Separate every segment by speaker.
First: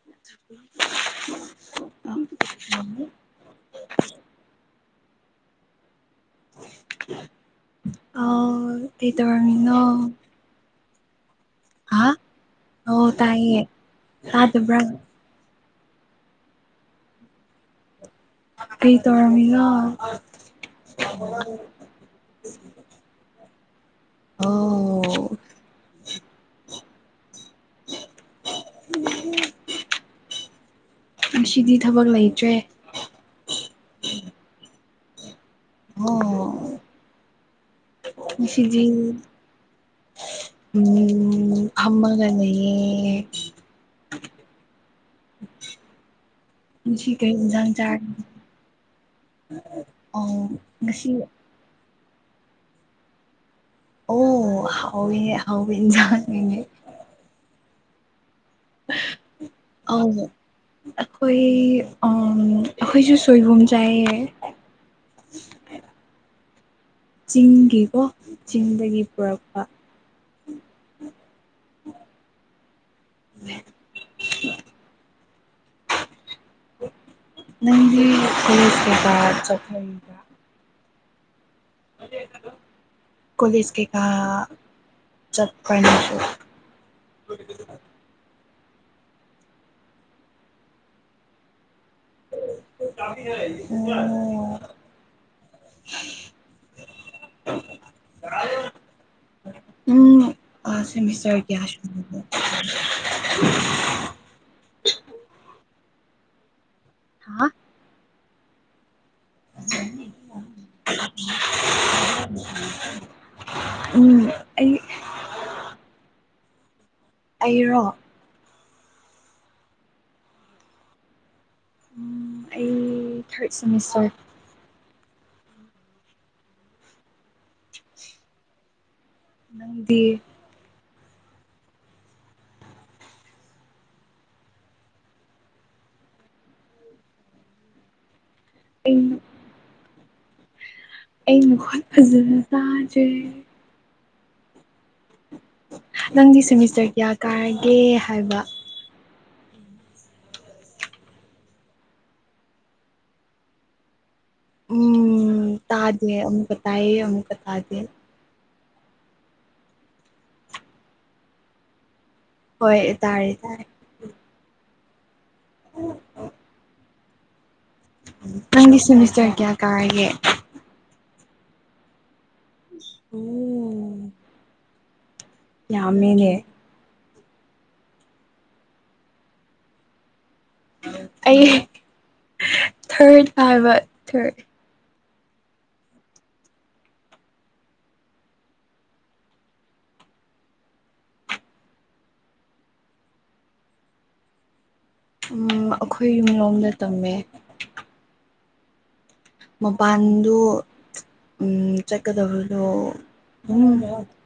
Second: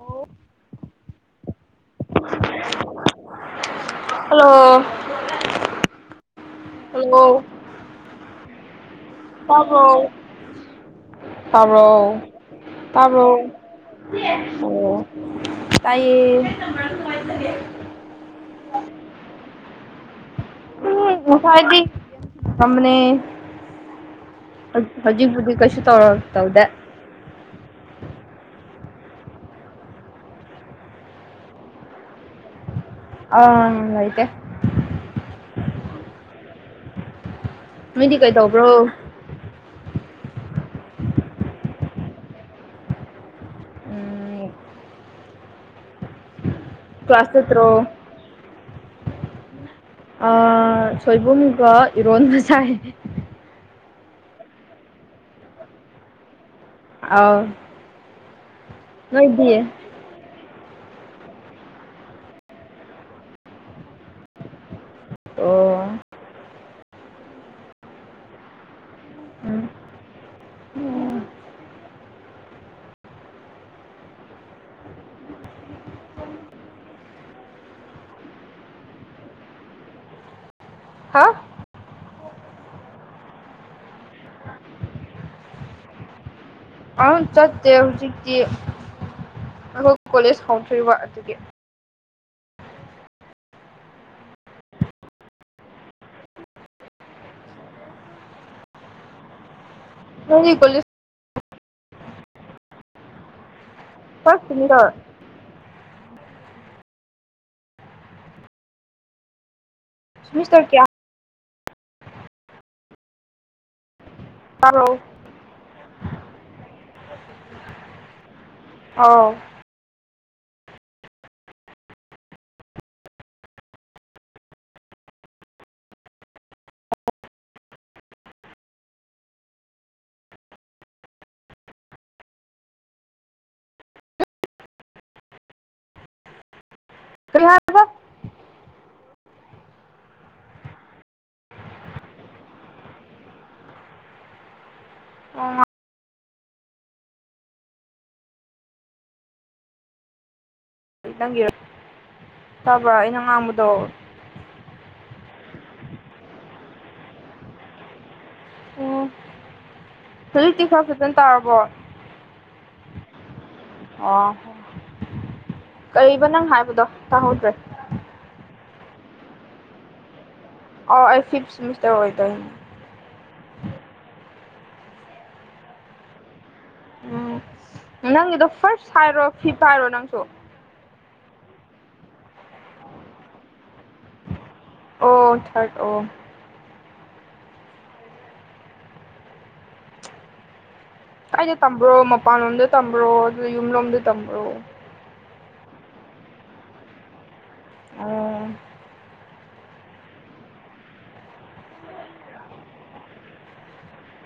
Speaker 1: [unintelligible]
Speaker 2: Hello hello
Speaker 1: ꯑ ꯍꯇꯕꯥꯅꯤꯅ
Speaker 2: ꯇꯥꯕ꯭ꯔꯣ ꯇꯥꯕ꯭ꯔꯣ
Speaker 1: ꯑꯧ
Speaker 2: ꯇꯥꯕ꯭ꯔꯣ
Speaker 1: ꯇꯥꯏꯌꯦ ꯇꯥꯗꯕ꯭ꯔꯥ
Speaker 2: ꯇꯥꯏꯌꯦ
Speaker 1: ꯀꯩ ꯇꯧꯔꯃꯤꯉ
Speaker 2: ꯎꯝ ꯑꯣ ꯐꯔꯗꯤ ꯁꯝꯅꯦ
Speaker 1: ꯑꯣ
Speaker 2: ꯍꯧꯖꯤꯛꯕꯨꯗꯤ ꯀꯁꯨ ꯇꯧꯔ ꯇꯕꯗꯦ
Speaker 1: [unintelligible] ꯉꯁꯤꯗꯤ ꯊꯕꯛ ꯂꯩꯇ꯭ꯔꯦ
Speaker 2: ꯑ ꯑꯥꯏꯗ
Speaker 1: ꯍ
Speaker 2: ꯅꯣꯏꯗꯤ ꯀꯩꯗꯧꯕ꯭ꯔꯣ
Speaker 1: ꯉꯁꯤ ꯎꯝ ꯑꯃꯒꯅꯒꯦ
Speaker 2: ꯎꯝ
Speaker 1: ꯁꯤ
Speaker 2: ꯀ꯭ꯂꯥꯁ
Speaker 1: ꯀꯩ
Speaker 2: ꯆꯠꯇ꯭ꯔꯣ
Speaker 1: ꯏꯖꯥꯡ ꯆꯥ
Speaker 2: ꯁꯣꯏꯕꯨꯝꯒ ꯏꯔꯣꯟꯕ ꯁꯥꯏ
Speaker 1: ꯑꯣ ꯍꯥꯎ ꯍꯥꯎꯕꯖꯅꯦ
Speaker 2: ꯑꯥꯎ ꯃꯣꯏꯗꯤꯌꯦꯦ
Speaker 1: ꯑ ꯑꯩꯈꯣꯏ ꯑꯩꯈꯣꯏꯁꯨ ꯁꯣꯏꯕꯨꯝ ꯆꯥꯏꯌꯦ
Speaker 2: ꯑꯣ
Speaker 1: ꯆꯤꯡꯒꯤꯀꯣ ꯆꯤꯡꯗꯒꯤ ꯄꯨꯔꯛꯄ
Speaker 2: ꯎꯝ
Speaker 1: ꯅꯪꯒꯤ ꯀꯁ ꯆꯄ
Speaker 2: ꯍꯥ
Speaker 1: ꯀꯣꯂꯦꯖꯀꯤ ꯀ ꯆꯠ ꯀꯁꯨ
Speaker 2: ꯑꯗꯨ ꯆꯠꯇꯦ ꯍꯧꯖꯤꯛꯇꯤ ꯑꯩꯈꯣꯏ ꯀꯣꯂꯦꯖ ꯍꯧꯊꯔꯤꯕ ꯑꯗꯨꯒꯤ
Speaker 1: ꯎꯝ [unintelligible] ꯎꯝ
Speaker 2: ꯅꯪꯗꯤ ꯀꯣꯂꯦꯖ
Speaker 1: ꯁꯦꯃꯤꯁꯇꯔ ꯀꯌꯥ
Speaker 2: ꯐꯗꯣ
Speaker 1: ꯍꯥ ꯑꯣꯦ
Speaker 2: ꯁꯇꯔ ꯀꯌꯥ
Speaker 1: ꯎꯝ ꯑꯩ
Speaker 2: ꯍꯂꯣ
Speaker 1: ꯑꯩꯔꯛ
Speaker 2: ꯑꯥꯎ
Speaker 1: ꯎꯝ ꯑꯩ ꯊꯔꯗ ꯁꯦꯃꯤꯁꯔ [unintelligible] ꯅꯪꯗꯤ
Speaker 2: ꯐꯔꯤꯍ
Speaker 1: ꯎ ꯑꯩ ꯅꯈꯣꯟ ꯐꯖꯅ ꯆꯖꯦ
Speaker 2: ꯑꯣ
Speaker 1: ꯅꯪꯗꯤ ꯁꯦꯃꯤꯁꯇꯔ ꯀꯌꯥ ꯀꯥꯔꯒꯦ ꯍꯥꯏꯕ
Speaker 2: ꯅꯪꯒꯤꯔ ꯇꯥꯕ꯭ꯔꯥ ꯑꯩꯅ ꯉꯥꯡꯕꯗꯣ
Speaker 1: ꯎꯝ ꯇꯥꯗꯦ ꯑꯃꯨꯛꯀ ꯇꯥꯏꯌꯦ ꯑꯃꯨꯛꯀ ꯇꯥꯗꯦ
Speaker 2: ꯎꯝ ꯍꯧꯖꯤꯛꯇꯤ ꯈꯔ ꯐꯖꯅ ꯇꯥꯔꯕꯣ
Speaker 1: ꯍꯣꯏ ꯇꯥꯔꯦ ꯇꯥꯔꯦ
Speaker 2: ꯑꯣꯣ ꯀꯔꯤꯕ ꯅꯪ ꯍꯥꯏꯕꯗꯣ ꯇꯥꯍꯧꯗ꯭ꯔꯦ
Speaker 1: ꯅꯪꯒꯤ ꯁꯦꯃꯤꯁꯇꯔ ꯀꯌꯥ ꯀꯥꯔꯒꯦ
Speaker 2: ꯑꯣ ꯑꯩ ꯐꯤꯐꯊ ꯁꯦꯃꯤꯁꯔ ꯑꯣꯏꯣꯏ
Speaker 1: ꯣ ꯌꯥꯝꯃꯤꯅꯦ
Speaker 2: ꯎꯝ ꯅꯪꯒꯤꯗꯣ ꯐꯥꯔꯁ ꯍꯥꯏꯔꯣ ꯐꯤꯞ ꯍꯥꯏꯔꯣ ꯅꯪꯁꯨ
Speaker 1: ꯑꯩ ꯊꯣꯏ ꯍꯥꯏꯕ ꯊꯣꯏ
Speaker 2: ꯑꯣ ꯊꯔꯗ ꯑꯣ ꯑꯩꯗꯤꯣ ꯇꯝꯕ꯭ꯔꯣ ꯃꯄꯥꯟꯂꯣꯝꯗ ꯇꯝꯕ꯭ꯔꯣ ꯑꯗꯨ ꯌꯨꯝꯂꯣꯝꯗ ꯇꯝꯕ꯭ꯔꯣ
Speaker 1: ꯎ ꯑꯩꯈꯣꯏ ꯌꯨꯝꯂꯣꯝꯗ ꯇꯝꯃꯦ
Speaker 2: ꯑ
Speaker 1: ꯃꯄꯥꯟꯗꯨ ꯎꯝ ꯆꯠꯀꯗꯕꯗꯣ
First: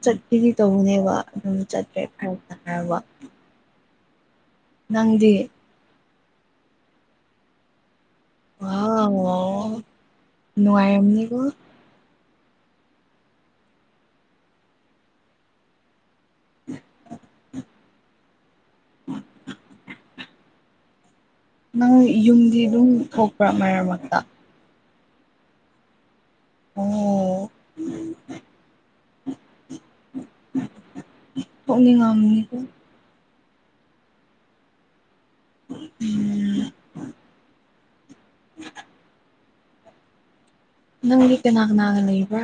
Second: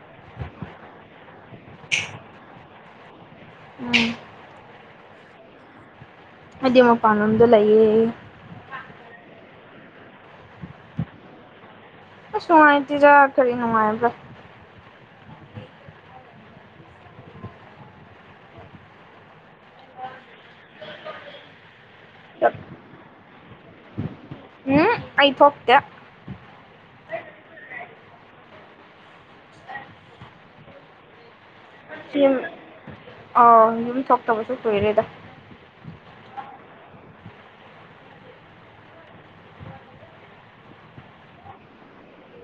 Speaker 1: ꯆꯠꯈꯤꯗꯤ ꯇꯧꯕꯅꯦꯕ ꯎꯝ ꯆꯠꯠꯇ꯭ꯔꯦ ꯍꯥꯏ ꯍꯥꯏ ꯋꯥ
Speaker 2: ꯎꯝ
Speaker 1: ꯅꯪꯗꯤ
Speaker 2: ꯍꯥꯏꯗꯤ ꯃꯄꯥꯟꯂꯣꯝꯗꯣ ꯂꯩꯌꯦ
Speaker 1: ꯑꯣ ꯅꯉꯝꯅꯤ ꯀꯣ
Speaker 2: ꯁ ꯃꯥꯥꯏꯇꯤꯖ ꯈꯔꯤꯅꯅꯨꯡ ꯃꯥꯥꯏꯕ
Speaker 1: [inaudible] ꯎꯝ ꯅꯪ ꯌꯨꯝꯗꯤ ꯑꯗꯨꯝ ꯊꯣꯛꯄ꯭ꯔꯥ ꯃꯔꯛ ꯃꯔꯛꯇ
Speaker 2: ꯑ ꯑꯩꯥꯏꯠ ꯍꯇꯦ
Speaker 1: ꯑꯣ ꯄꯨꯣꯛꯅꯤꯡꯉꯥꯅꯤꯀꯣ
Speaker 2: ꯑ ꯌ ꯊꯣꯛꯇꯕꯁꯨ ꯇꯣꯏꯔꯦꯗ
Speaker 1: ꯎꯝ ꯅꯪꯒꯤ ꯀꯅꯥ ꯀꯅꯥꯒ ꯂꯩꯕ꯭ꯔꯥ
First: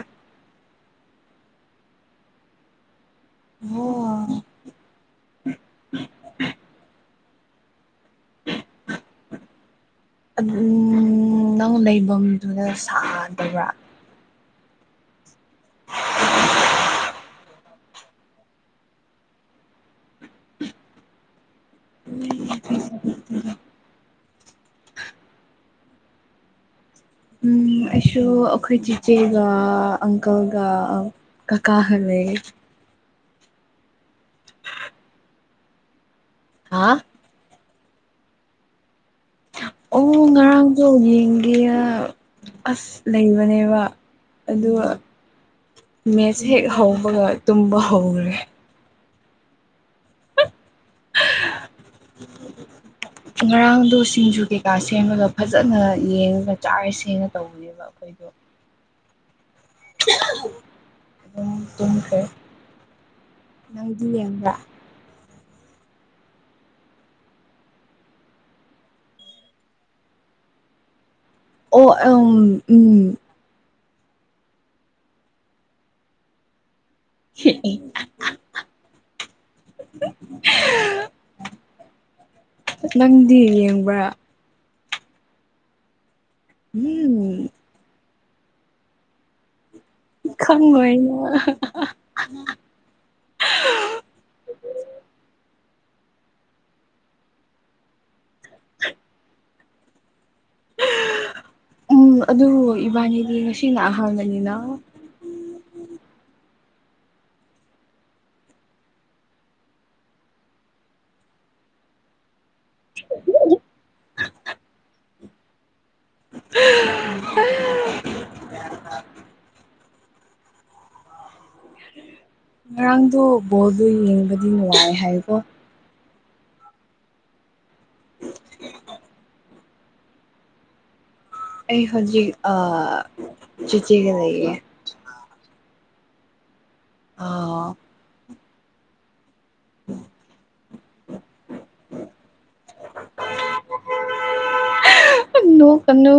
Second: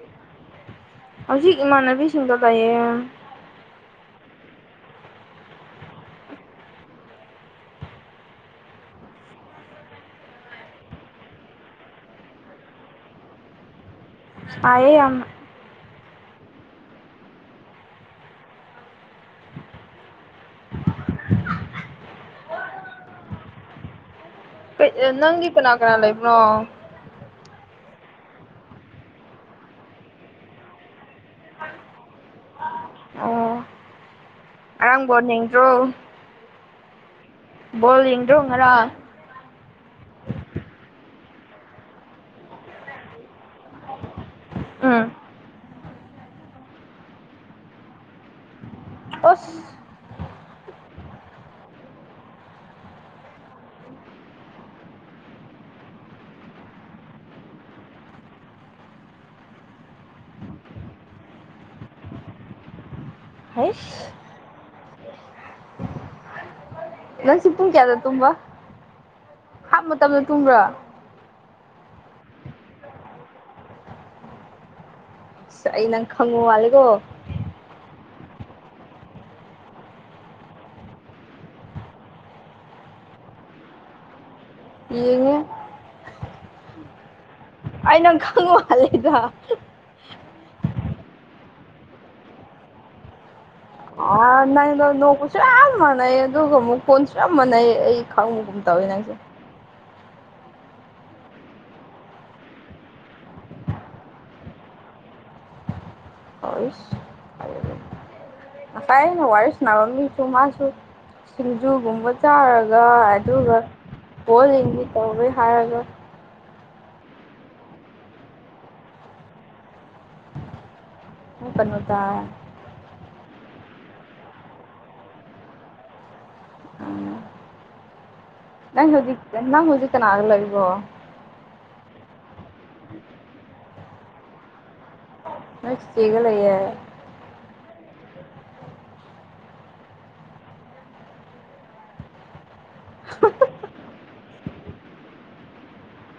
Speaker 2: ꯍꯧꯖꯤꯛ ꯏꯃꯥꯟꯅꯕꯤꯁꯤꯡꯗꯣ ꯂꯩꯥꯛꯌꯦ
Speaker 1: ꯑꯣ [inaudible] ꯑꯗꯨ ꯅꯪ ꯂꯩꯐꯝꯗꯨꯗ ꯁꯥꯗꯕ꯭ꯔꯥ
Speaker 2: ꯑꯑꯌꯦ ꯌꯥꯝ
Speaker 1: [inaudible]
Speaker 2: ꯅꯪꯤ ꯄꯅꯥꯀ꯭ꯔ ꯂꯩꯦ ꯏꯕ꯭ꯔꯣ
Speaker 1: ꯎꯝ ꯑꯩꯁꯨ ꯑꯩꯈꯣꯏ ꯆꯤꯆꯦꯒ ꯑꯪꯀꯜꯒ ꯀ ꯀꯥꯒ ꯂꯩꯦ
Speaker 2: ꯑꯔꯥꯡꯕꯣꯠ ꯅ꯭ꯔꯣ
Speaker 1: ꯍꯥꯥ
Speaker 2: ꯕꯣꯜ ꯌꯦꯡꯗ꯭ꯔꯣ ꯉꯔꯥ
Speaker 1: ꯑꯣ ꯉꯔꯥꯡꯁꯨ ꯌꯦꯡꯒꯦ ꯑꯁ ꯂꯩꯕꯅꯦꯕ ꯑꯗꯨꯒ
Speaker 2: ꯎꯝ
Speaker 1: ꯃꯦꯠꯁ ꯍꯦꯛ ꯍꯧꯕꯒ ꯇꯨꯝꯕ ꯍꯧꯈ꯭ꯔꯦ
Speaker 2: ꯑꯁ
Speaker 1: ꯎ ꯉꯔꯥꯡꯗꯨ ꯁꯤꯡꯖꯨ ꯀꯩꯀꯥ ꯁꯦꯝꯃꯒ ꯐꯖꯅ ꯌꯦꯡꯉꯒ ꯆꯥꯏꯔ ꯁꯦꯡꯅ ꯇꯧꯕꯅꯦ ꯈꯣꯏꯒꯣ ꯑꯗꯨꯝ ꯆꯝꯈ꯭ꯔ ꯅꯪꯗꯤ
Speaker 2: ꯍꯩꯁ
Speaker 1: ꯂꯦꯡꯕ꯭ꯔ
Speaker 2: ꯅꯪ ꯁꯤ ꯇꯨꯡ ꯀꯌꯥꯗ ꯇꯨꯝꯕ ꯍꯥꯞ ꯃꯇꯝ ꯃꯇꯝꯗ ꯇꯨꯝꯕ꯭ꯔꯥ
Speaker 1: ꯑꯣ ꯑ ꯎꯝ
Speaker 2: ꯁ ꯅꯪ ꯈꯪꯉꯣ ꯃꯥꯂꯒꯣ
Speaker 1: [inaudible] ꯅꯪꯗꯤ ꯌꯦꯡꯕ꯭ꯔꯥ
Speaker 2: ꯌꯦꯡꯉꯦ
Speaker 1: ꯑ
Speaker 2: ꯑꯩꯅꯪ ꯈꯪ ꯃꯥꯜꯂꯦꯗ
Speaker 1: ꯏ ꯈꯪꯑꯣꯏꯅ
Speaker 2: ꯅꯪꯅ ꯅꯣꯛꯕꯁꯨ ꯌꯥꯝ ꯃꯥꯟꯅꯩ ꯑꯗꯨꯒ ꯑꯃꯨꯛ ꯀꯣꯟꯁꯨ ꯌꯥꯝ ꯃꯥꯟꯅꯩ ꯑꯩ ꯈꯥꯎꯒꯨꯝ ꯇꯧꯋꯦ ꯅꯪꯁꯦ
Speaker 1: ꯎꯝ ꯑꯗꯨ ꯏꯕꯥꯅꯤꯗꯤ ꯉꯁꯤꯅ ꯑꯍꯥꯟꯕꯅꯤꯅ
Speaker 2: ꯎ ꯑꯁꯥꯏ ꯑꯩꯅ ꯋꯥꯔꯤ ꯁꯥꯟꯅꯕ ꯃꯤꯁꯨ ꯃꯥꯁꯨ ꯁꯤꯡꯖꯨꯒꯨꯝꯕ ꯆꯥꯔꯒ ꯑꯗꯨꯒ ꯄꯣꯜꯂꯤꯗꯤ ꯇꯧꯋꯦ ꯍꯥꯏꯔꯒ
Speaker 1: ꯎ
Speaker 2: ꯎ ꯄꯟꯨꯗ
Speaker 1: ꯉꯔꯥꯡꯗꯣ ꯕꯣꯜꯗꯣ ꯌꯦꯡꯕꯗꯤ ꯅꯨꯡꯉꯥꯏ ꯍꯥꯏꯀꯣ
Speaker 2: ꯎꯝ ꯅꯪ ꯍꯖꯤꯛꯇ ꯅꯪ ꯍꯖꯤꯛ ꯀꯅꯥꯒ ꯂꯩꯕ꯭ꯔꯣ
Speaker 1: ꯑꯩ ꯍꯧꯖꯤꯛ ꯑ ꯆꯤꯆꯦꯒ ꯂꯩꯌꯦ
Speaker 2: ꯅꯣꯢꯆꯦꯒ ꯂꯩꯑꯦ
Speaker 1: ꯑꯥ [inaudible] [inaudible] ꯅꯣꯛꯀꯅꯨ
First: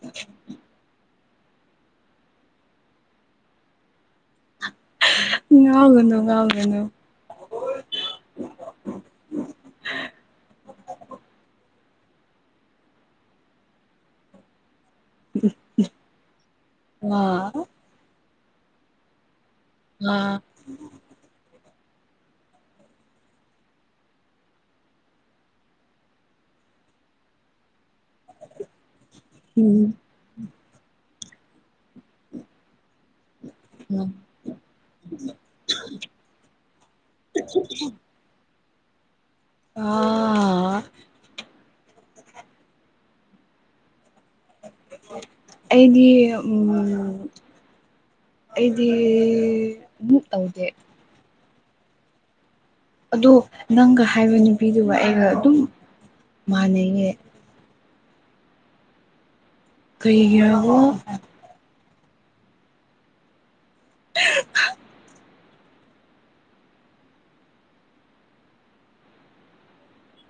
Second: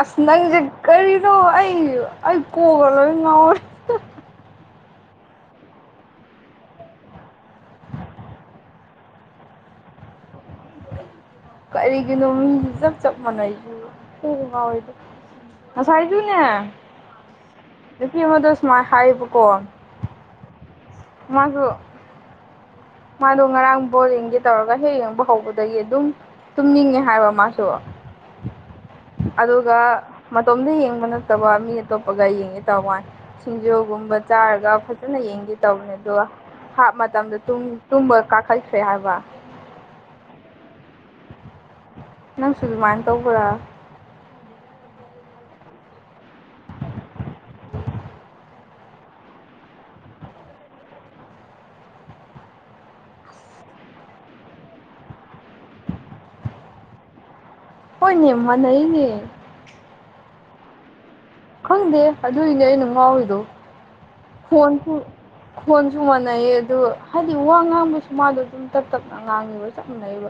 Speaker 2: ꯑꯁ ꯅꯪꯁꯦ ꯀꯔꯤꯅꯣ ꯑꯩ ꯑꯩ ꯀꯣꯛꯒ ꯂꯣꯏ ꯉꯥꯎꯔꯦ
Speaker 1: ꯉꯥꯎꯒꯅꯨ ꯉꯥꯎꯒꯅꯨ
Speaker 2: ꯀꯔꯤꯒꯤꯅꯣ ꯃꯤꯗꯤ ꯆꯞ ꯆꯞ ꯃꯥꯟꯅꯩꯁꯨ ꯉꯥꯎꯋꯤꯗ ꯉꯁꯥꯏꯖꯨꯅꯦ
Speaker 1: ꯋꯥ
Speaker 2: ꯅꯨꯄꯤ ꯃꯗꯨ ꯁꯃꯥꯏ ꯍꯥꯏꯕ ꯀꯣ
Speaker 1: ꯑꯥ
Speaker 2: ꯃꯥꯖꯨ ꯃꯥꯗꯣ ꯉꯔꯥꯡ ꯕꯣꯜ ꯌꯦꯡꯒꯦ ꯇꯧꯔꯒ ꯍꯦꯛ ꯌꯦꯡꯕ ꯍꯧꯕꯗꯒꯤ ꯑꯗꯨꯝ ꯇꯨꯝꯅꯤꯡꯉꯦ ꯍꯥꯏꯕ ꯃꯥꯁꯨ
Speaker 1: [inaudible]
Speaker 2: ꯑꯗꯨꯒ
Speaker 1: ꯎꯝ
Speaker 2: ꯃꯇꯣꯝꯗ ꯌꯦꯡꯕ ꯅꯠꯇꯕ ꯃꯤ ꯑꯇꯣꯞꯄꯒ ꯌꯦꯡꯉꯦ ꯇꯧꯋꯥꯅꯤ ꯁꯤꯡꯖꯨꯒꯨꯝꯕ ꯆꯥꯔꯒ ꯐꯖꯅ ꯌꯦꯡꯒꯦ ꯇꯧꯕꯅꯦ ꯑꯗꯨꯒ ꯍꯥꯞ ꯃꯇꯝꯗ ꯇꯨꯝꯕ ꯀꯥꯈꯠꯈ꯭ꯔꯦ ꯍꯥꯏꯕ
Speaker 1: ꯑ
Speaker 2: ꯅꯪ ꯁꯨꯖꯃꯥꯏꯅ ꯇꯧꯕ꯭ꯔꯥ
Speaker 1: ꯑꯩꯗꯤ ꯎꯝ ꯑꯩꯗꯤ ꯇꯧꯗꯦ ꯑꯗꯣ ꯅꯪꯒ ꯍꯥꯏꯕ ꯅꯨꯄꯤꯗꯨꯒ ꯑꯩꯒ ꯑꯗꯨꯝ ꯃꯥꯟꯅꯩꯌꯦ
Speaker 2: ꯍꯣꯏꯅꯦ ꯃꯥꯟꯅꯩꯅꯦ
Speaker 1: ꯀꯩꯒꯤꯔꯕꯣ
Speaker 2: ꯈꯪꯗꯦ ꯑꯗꯨꯏꯅꯦ ꯑꯩꯅ ꯉꯥꯎꯔꯤꯗꯣ ꯐꯣꯟꯁꯨ ꯈꯣꯟꯁꯨ ꯃꯥꯟꯅꯩꯌꯦ ꯑꯗꯨ ꯍꯥꯏꯗꯤ ꯋꯥ ꯉꯥꯡꯕꯁꯨ ꯃꯥꯗꯣ ꯇꯞ ꯇꯞꯅ ꯉꯥꯡꯉꯤꯕ ꯆꯞꯃꯥꯅꯩꯕ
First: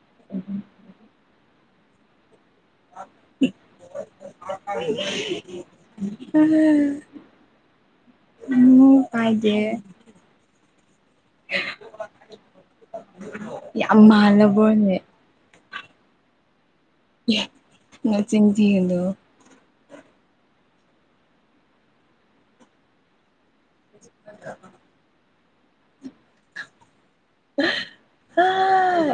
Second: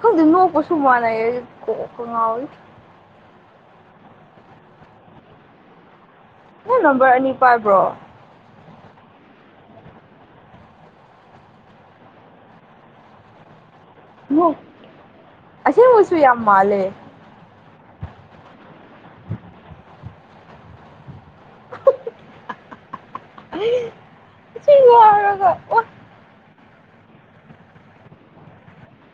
Speaker 2: ꯈꯪꯗꯦ ꯅꯣꯛꯄꯁꯨ ꯃꯥꯟꯅꯩꯌꯦ ꯀꯣꯛꯀ ꯉꯥꯎꯋ
Speaker 1: [unintelligible]
Speaker 2: ꯅꯪ ꯅꯝꯕꯔ ꯑꯅꯤ ꯄꯥꯏꯕ꯭ꯔꯣ
Speaker 1: ꯎꯝ ꯎꯝ ꯀꯥꯏꯗꯦ ꯌꯥꯝ
Speaker 2: ꯅꯣꯛ
Speaker 1: ꯃꯥꯂꯕꯣꯅꯦ
Speaker 2: ꯑꯁꯦꯡꯕꯁꯨ ꯌꯥꯝ ꯃꯥꯜꯂꯦ
Speaker 1: ꯅꯆꯤꯟ ꯊꯤꯒꯅꯨ
Speaker 2: ꯁꯤ ꯌꯥꯔꯒ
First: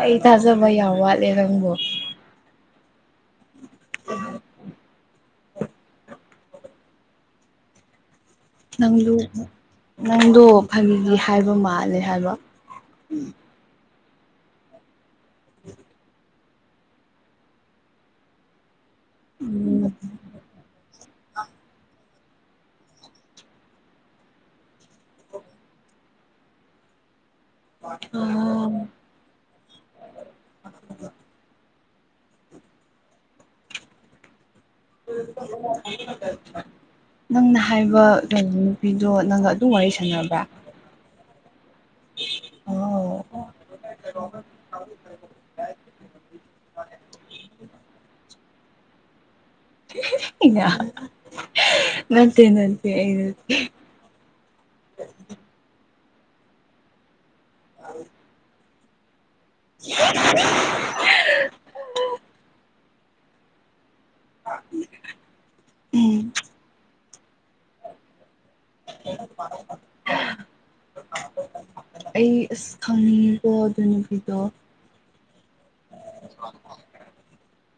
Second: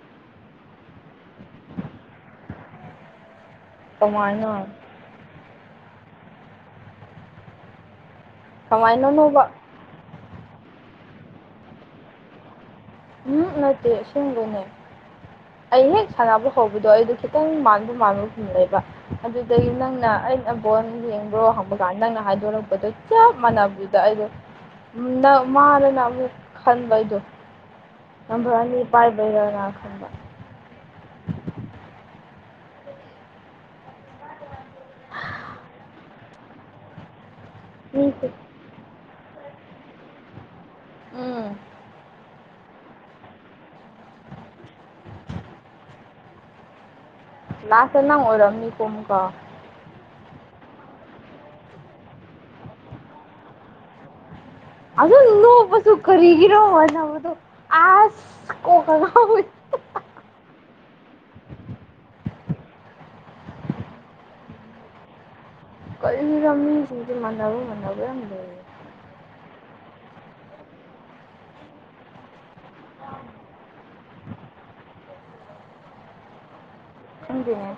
Speaker 1: ꯑꯩ ꯊꯥꯖꯕ ꯌꯥꯝ ꯋꯥꯠꯂꯦ ꯅꯪꯕꯨ
Speaker 2: ꯀꯃꯥꯏꯅ
Speaker 1: ꯅꯪꯗꯨ
Speaker 2: ꯀꯃꯥꯏꯅꯅꯣꯕ
Speaker 1: ꯅꯪꯗꯣ ꯐꯥꯒꯤꯒꯤ ꯍꯥꯏꯕ ꯃꯥꯜꯂꯦ ꯍꯥꯏꯕ
Speaker 2: ꯎꯝ ꯅꯠꯇꯦ ꯁꯤꯡꯕꯅꯦ ꯑꯩ ꯍꯦꯛ ꯁꯥꯟꯅꯕ ꯍꯧꯕꯗꯣ ꯑꯩꯗꯣ ꯈꯤꯇꯪ ꯃꯥꯟꯕ ꯃꯥꯟꯕꯒꯨꯝꯂ ꯂꯩꯕ ꯑꯗꯨꯗꯒꯤ ꯅꯪꯅ ꯑꯩꯅ ꯅꯕꯣꯟ ꯌꯦꯡꯕ꯭ꯔꯣ ꯍꯪꯕ ꯀꯥꯟꯗ ꯅꯪꯅ ꯍꯥꯏꯗꯣꯔꯛꯄꯗꯣ ꯆꯞ ꯃꯥꯟꯅꯕꯗꯨꯗ ꯑꯩꯗꯣ ꯅ ꯃꯥꯗꯅ ꯑꯃꯨꯛ ꯈꯟꯕꯩꯗꯣ
Speaker 1: [unintelligible]
Speaker 2: ꯅꯝꯕꯔ ꯑꯅꯤ ꯄꯥꯏꯕꯩꯔꯅ ꯈꯟꯕ [inaudible]
Speaker 1: ꯅꯪꯅ ꯍꯥꯏꯕ
Speaker 2: ꯃꯤꯁꯦ
Speaker 1: ꯀꯩꯅꯣꯅꯤ ꯄꯤꯗꯣ ꯅꯪꯒ ꯑꯗꯨꯝ ꯋꯥꯔꯤ ꯁꯥꯟꯅꯕ꯭ꯔꯥ
Speaker 2: ꯎꯝ
Speaker 1: ꯑꯣ
Speaker 2: ꯂꯥꯁꯇꯥ ꯅꯡ ꯑꯣꯏꯔꯝꯅꯤꯀꯣ ꯑꯃꯨꯛ
Speaker 1: ꯏ ꯅꯠꯇꯦ ꯅꯠꯇꯦꯠꯇꯦ
Speaker 2: ꯑ ꯑꯗꯨ ꯅꯣꯛꯄꯥꯁꯨ ꯀꯔꯤꯒꯤꯔꯣ ꯃꯥꯅꯕꯗꯨ ꯑꯁ ꯀꯣꯛꯀꯥ ꯉꯎ ꯏ
Speaker 1: [unintelligible] [unintelligible]
Speaker 2: ꯀꯔꯤꯒꯤꯅꯣ ꯃꯤ ꯁꯤꯡ ꯁꯦ ꯃꯥꯅꯕ ꯃꯥꯅꯕ ꯌꯥꯝ ꯂꯩ
Speaker 1: ꯦꯦ [unintelligible] ꯑꯩ ꯑꯁ ꯈꯪꯅꯤꯡꯉꯤꯀꯣ ꯑꯗꯨꯅꯕꯤꯗꯣ
Speaker 2: ꯈꯪꯗꯦꯅꯦ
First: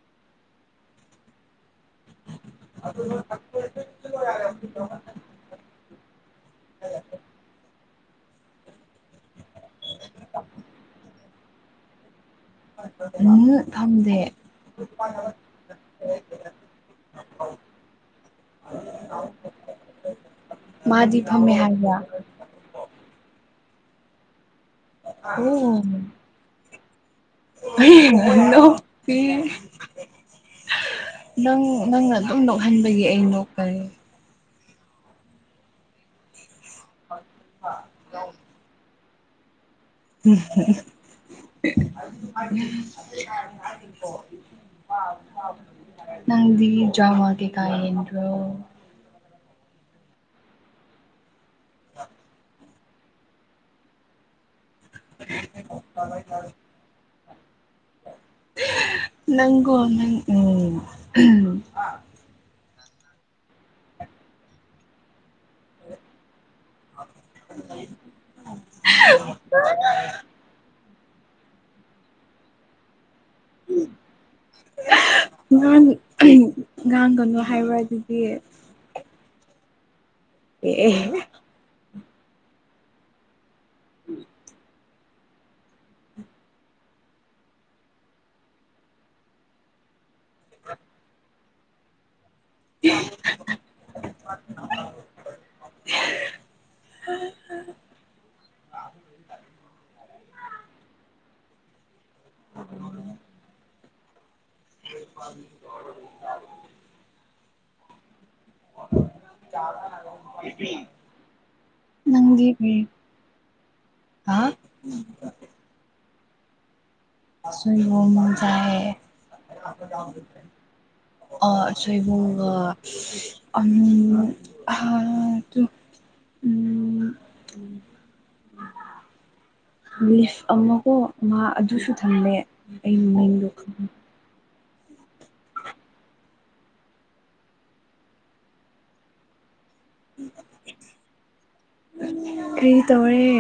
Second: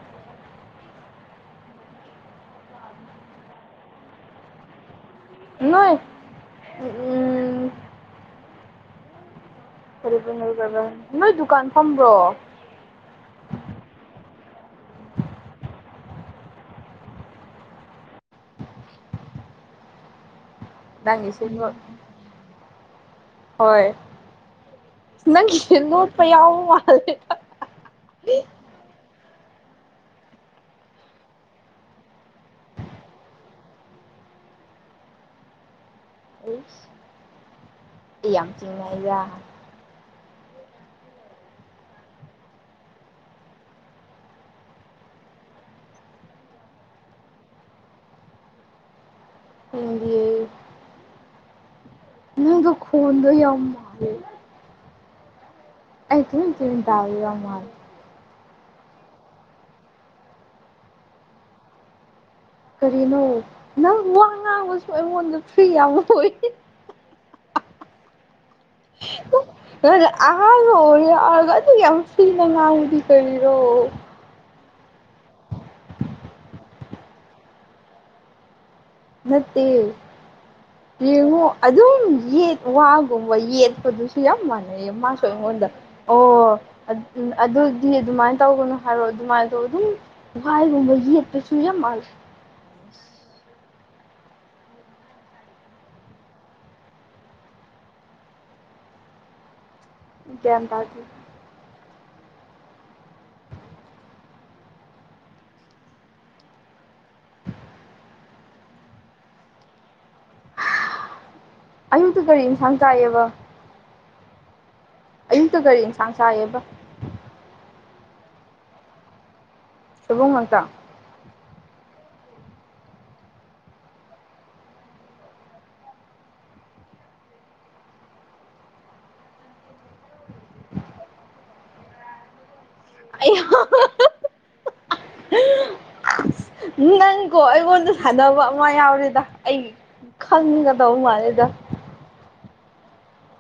Speaker 1: ꯑꯗꯨ [unintelligible]
Speaker 2: ꯅꯣꯏ ꯎꯝ꯫ ꯐꯔꯤꯁꯨ ꯂꯧꯗꯕ ꯅꯣꯏ ꯗꯨꯀꯥꯟ ꯐꯝꯕ꯭ꯔꯣ꯫
Speaker 1: ꯎꯝ ꯈꯪꯗꯦ꯫ ꯃꯥꯗꯤ
Speaker 2: ꯅꯪꯒꯤꯁꯦ
Speaker 1: ꯐꯝꯃꯦ
Speaker 2: ꯅꯣꯠ
Speaker 1: ꯍꯥꯏꯕ꯫
Speaker 2: ꯍꯣꯏ꯫ ꯅꯪꯒꯤ
Speaker 1: ꯑꯣ
Speaker 2: ꯂꯣꯠꯄ ꯌꯥꯎ ꯃꯥꯜꯂꯦ
Speaker 1: ꯑꯥ ꯅꯪ ꯅꯪꯅ ꯑꯗꯨꯝ ꯅꯣꯛꯍꯟꯕꯒꯤ ꯑꯩ ꯅꯣꯛꯄꯥꯅꯤ
Speaker 2: [unintelligible]
Speaker 1: [unintelligible]
Speaker 2: ꯑꯩ ꯌꯥꯝ ꯆꯤꯡꯅꯩꯗꯥ
Speaker 1: [unintelligible] ꯅꯪꯗꯤ ꯗ꯭ꯔꯃꯥ ꯀꯩꯀꯥ ꯌꯦꯡꯗ꯭ꯔꯣ꯫
Speaker 2: ꯀꯗꯤ ꯅꯪꯒ ꯈꯣꯟꯗꯣ ꯌꯥꯝ ꯃꯥꯂꯦ꯫ ꯑꯩ ꯆꯤꯟ ꯆꯨꯔꯤ ꯇꯥꯕ ꯌꯥꯝ ꯃꯥꯜꯂꯦ꯫
Speaker 1: ꯅꯪꯀꯣ ꯅꯪ ꯎꯝ꯫
Speaker 2: ꯀꯔꯤꯅꯣ ꯅꯪ ꯋꯥ ꯉꯥꯡꯕꯁꯨ ꯑꯩꯉꯣꯟꯗ ꯐ꯭ꯔꯤ ꯌꯥꯝ ꯑꯣꯏ꯫
Speaker 1: [unintelligible]
Speaker 2: ꯀꯥꯗꯩ ꯑꯍꯥꯟꯒ ꯑꯣꯢꯔꯦ ꯑꯗꯨꯒ ꯌꯥꯝ ꯐꯤꯗ ꯉꯥꯡꯕꯗꯤ ꯀꯔꯤꯔꯣ꯫
Speaker 1: ꯉꯥꯡ ꯉꯥꯡꯒꯅꯨ ꯍꯥꯏꯕ꯭ꯔ ꯑꯗꯨꯗꯤ꯫
Speaker 2: ꯅꯠꯇꯦ
Speaker 1: ꯑꯦ
Speaker 2: ꯌꯦꯡꯉꯣ ꯑꯗꯨꯝ ꯌꯦꯠ ꯋꯥꯒꯨꯝꯕ ꯌꯦꯠ꯫ ꯄꯨꯗꯨꯁꯤ ꯌꯥꯝ ꯃꯥꯟꯅꯩꯌꯦ ꯃꯥ ꯁꯨ ꯑꯩꯉꯣꯟꯗ꯫ ꯑꯣ ꯑꯗꯨ ꯑꯗꯨꯗꯤ ꯑꯗꯨꯃꯥꯏꯅ ꯇꯧꯒꯅꯨ ꯍꯥꯏꯔꯛꯑꯣ ꯑꯗꯨꯃꯥꯏꯅ ꯑꯗꯨꯝ꯫ ꯋꯥꯏꯒꯨꯝꯕ ꯌꯦꯠꯄꯁꯨ ꯌꯥꯝ ꯃꯥꯥꯟꯂꯦ꯫
Speaker 1: [unintelligible] [unintelligible]
Speaker 2: ꯒ꯭ꯌꯥꯟ ꯇꯥꯗ꯭ꯔꯤ꯫
Speaker 1: [unintelligible] [inaudible]
Speaker 2: ꯑꯌꯨꯛꯇ ꯀꯔꯤ
Speaker 1: ꯅꯪꯗꯤ ꯀꯩ
Speaker 2: ꯏꯟꯁꯥꯡ ꯆꯥꯏꯌꯦꯕ
Speaker 1: ꯑ꯫
Speaker 2: ꯏꯟꯇ ꯀꯔꯤ ꯁꯥꯡ ꯁꯥꯍꯦꯕ꯫
Speaker 1: ꯁꯨꯏꯕꯨꯝ ꯃ ꯆꯥꯌꯦ꯫
Speaker 2: ꯁꯣꯢꯕꯨꯝ ꯉꯥꯛꯇ꯫
Speaker 1: ꯑ ꯁꯣꯏꯕꯨꯝꯒ ꯑꯅꯤ ꯑ ꯑꯗꯨꯝ꯫ ꯎꯝ꯫ ꯂꯤꯐ ꯑꯃꯀꯣ ꯉꯥ ꯑꯗꯨꯁꯨ ꯊꯝꯃꯦ꯫ ꯑꯩ꯫ ꯃꯃꯤꯡꯗꯣ ꯈꯪ
Speaker 2: [unintelligible]
Speaker 1: [unintelligible]
Speaker 2: ꯅꯪꯀꯣ ꯑꯩꯉꯣꯟꯗ ꯁꯥꯟꯅꯕ ꯑꯃ ꯌꯥꯎꯔꯦꯗ ꯑꯩ꯫ ꯈꯪꯒꯗꯧ ꯃꯥꯂꯦꯗ꯫
Speaker 1: ꯀꯔꯤ ꯇꯧꯔꯦ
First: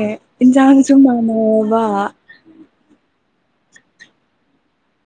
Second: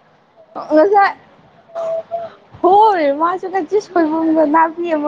Speaker 1: ꯏꯟꯁꯥꯡꯁꯨ
Speaker 2: ꯉꯁꯥꯏ
Speaker 1: ꯃꯥꯟꯅꯔꯕ꯫
Speaker 2: ꯍꯣꯏ ꯃꯥꯁꯨ ꯉꯁꯤ ꯁꯣꯢꯕꯨꯝꯒ ꯅꯥꯛꯇꯦꯕ꯫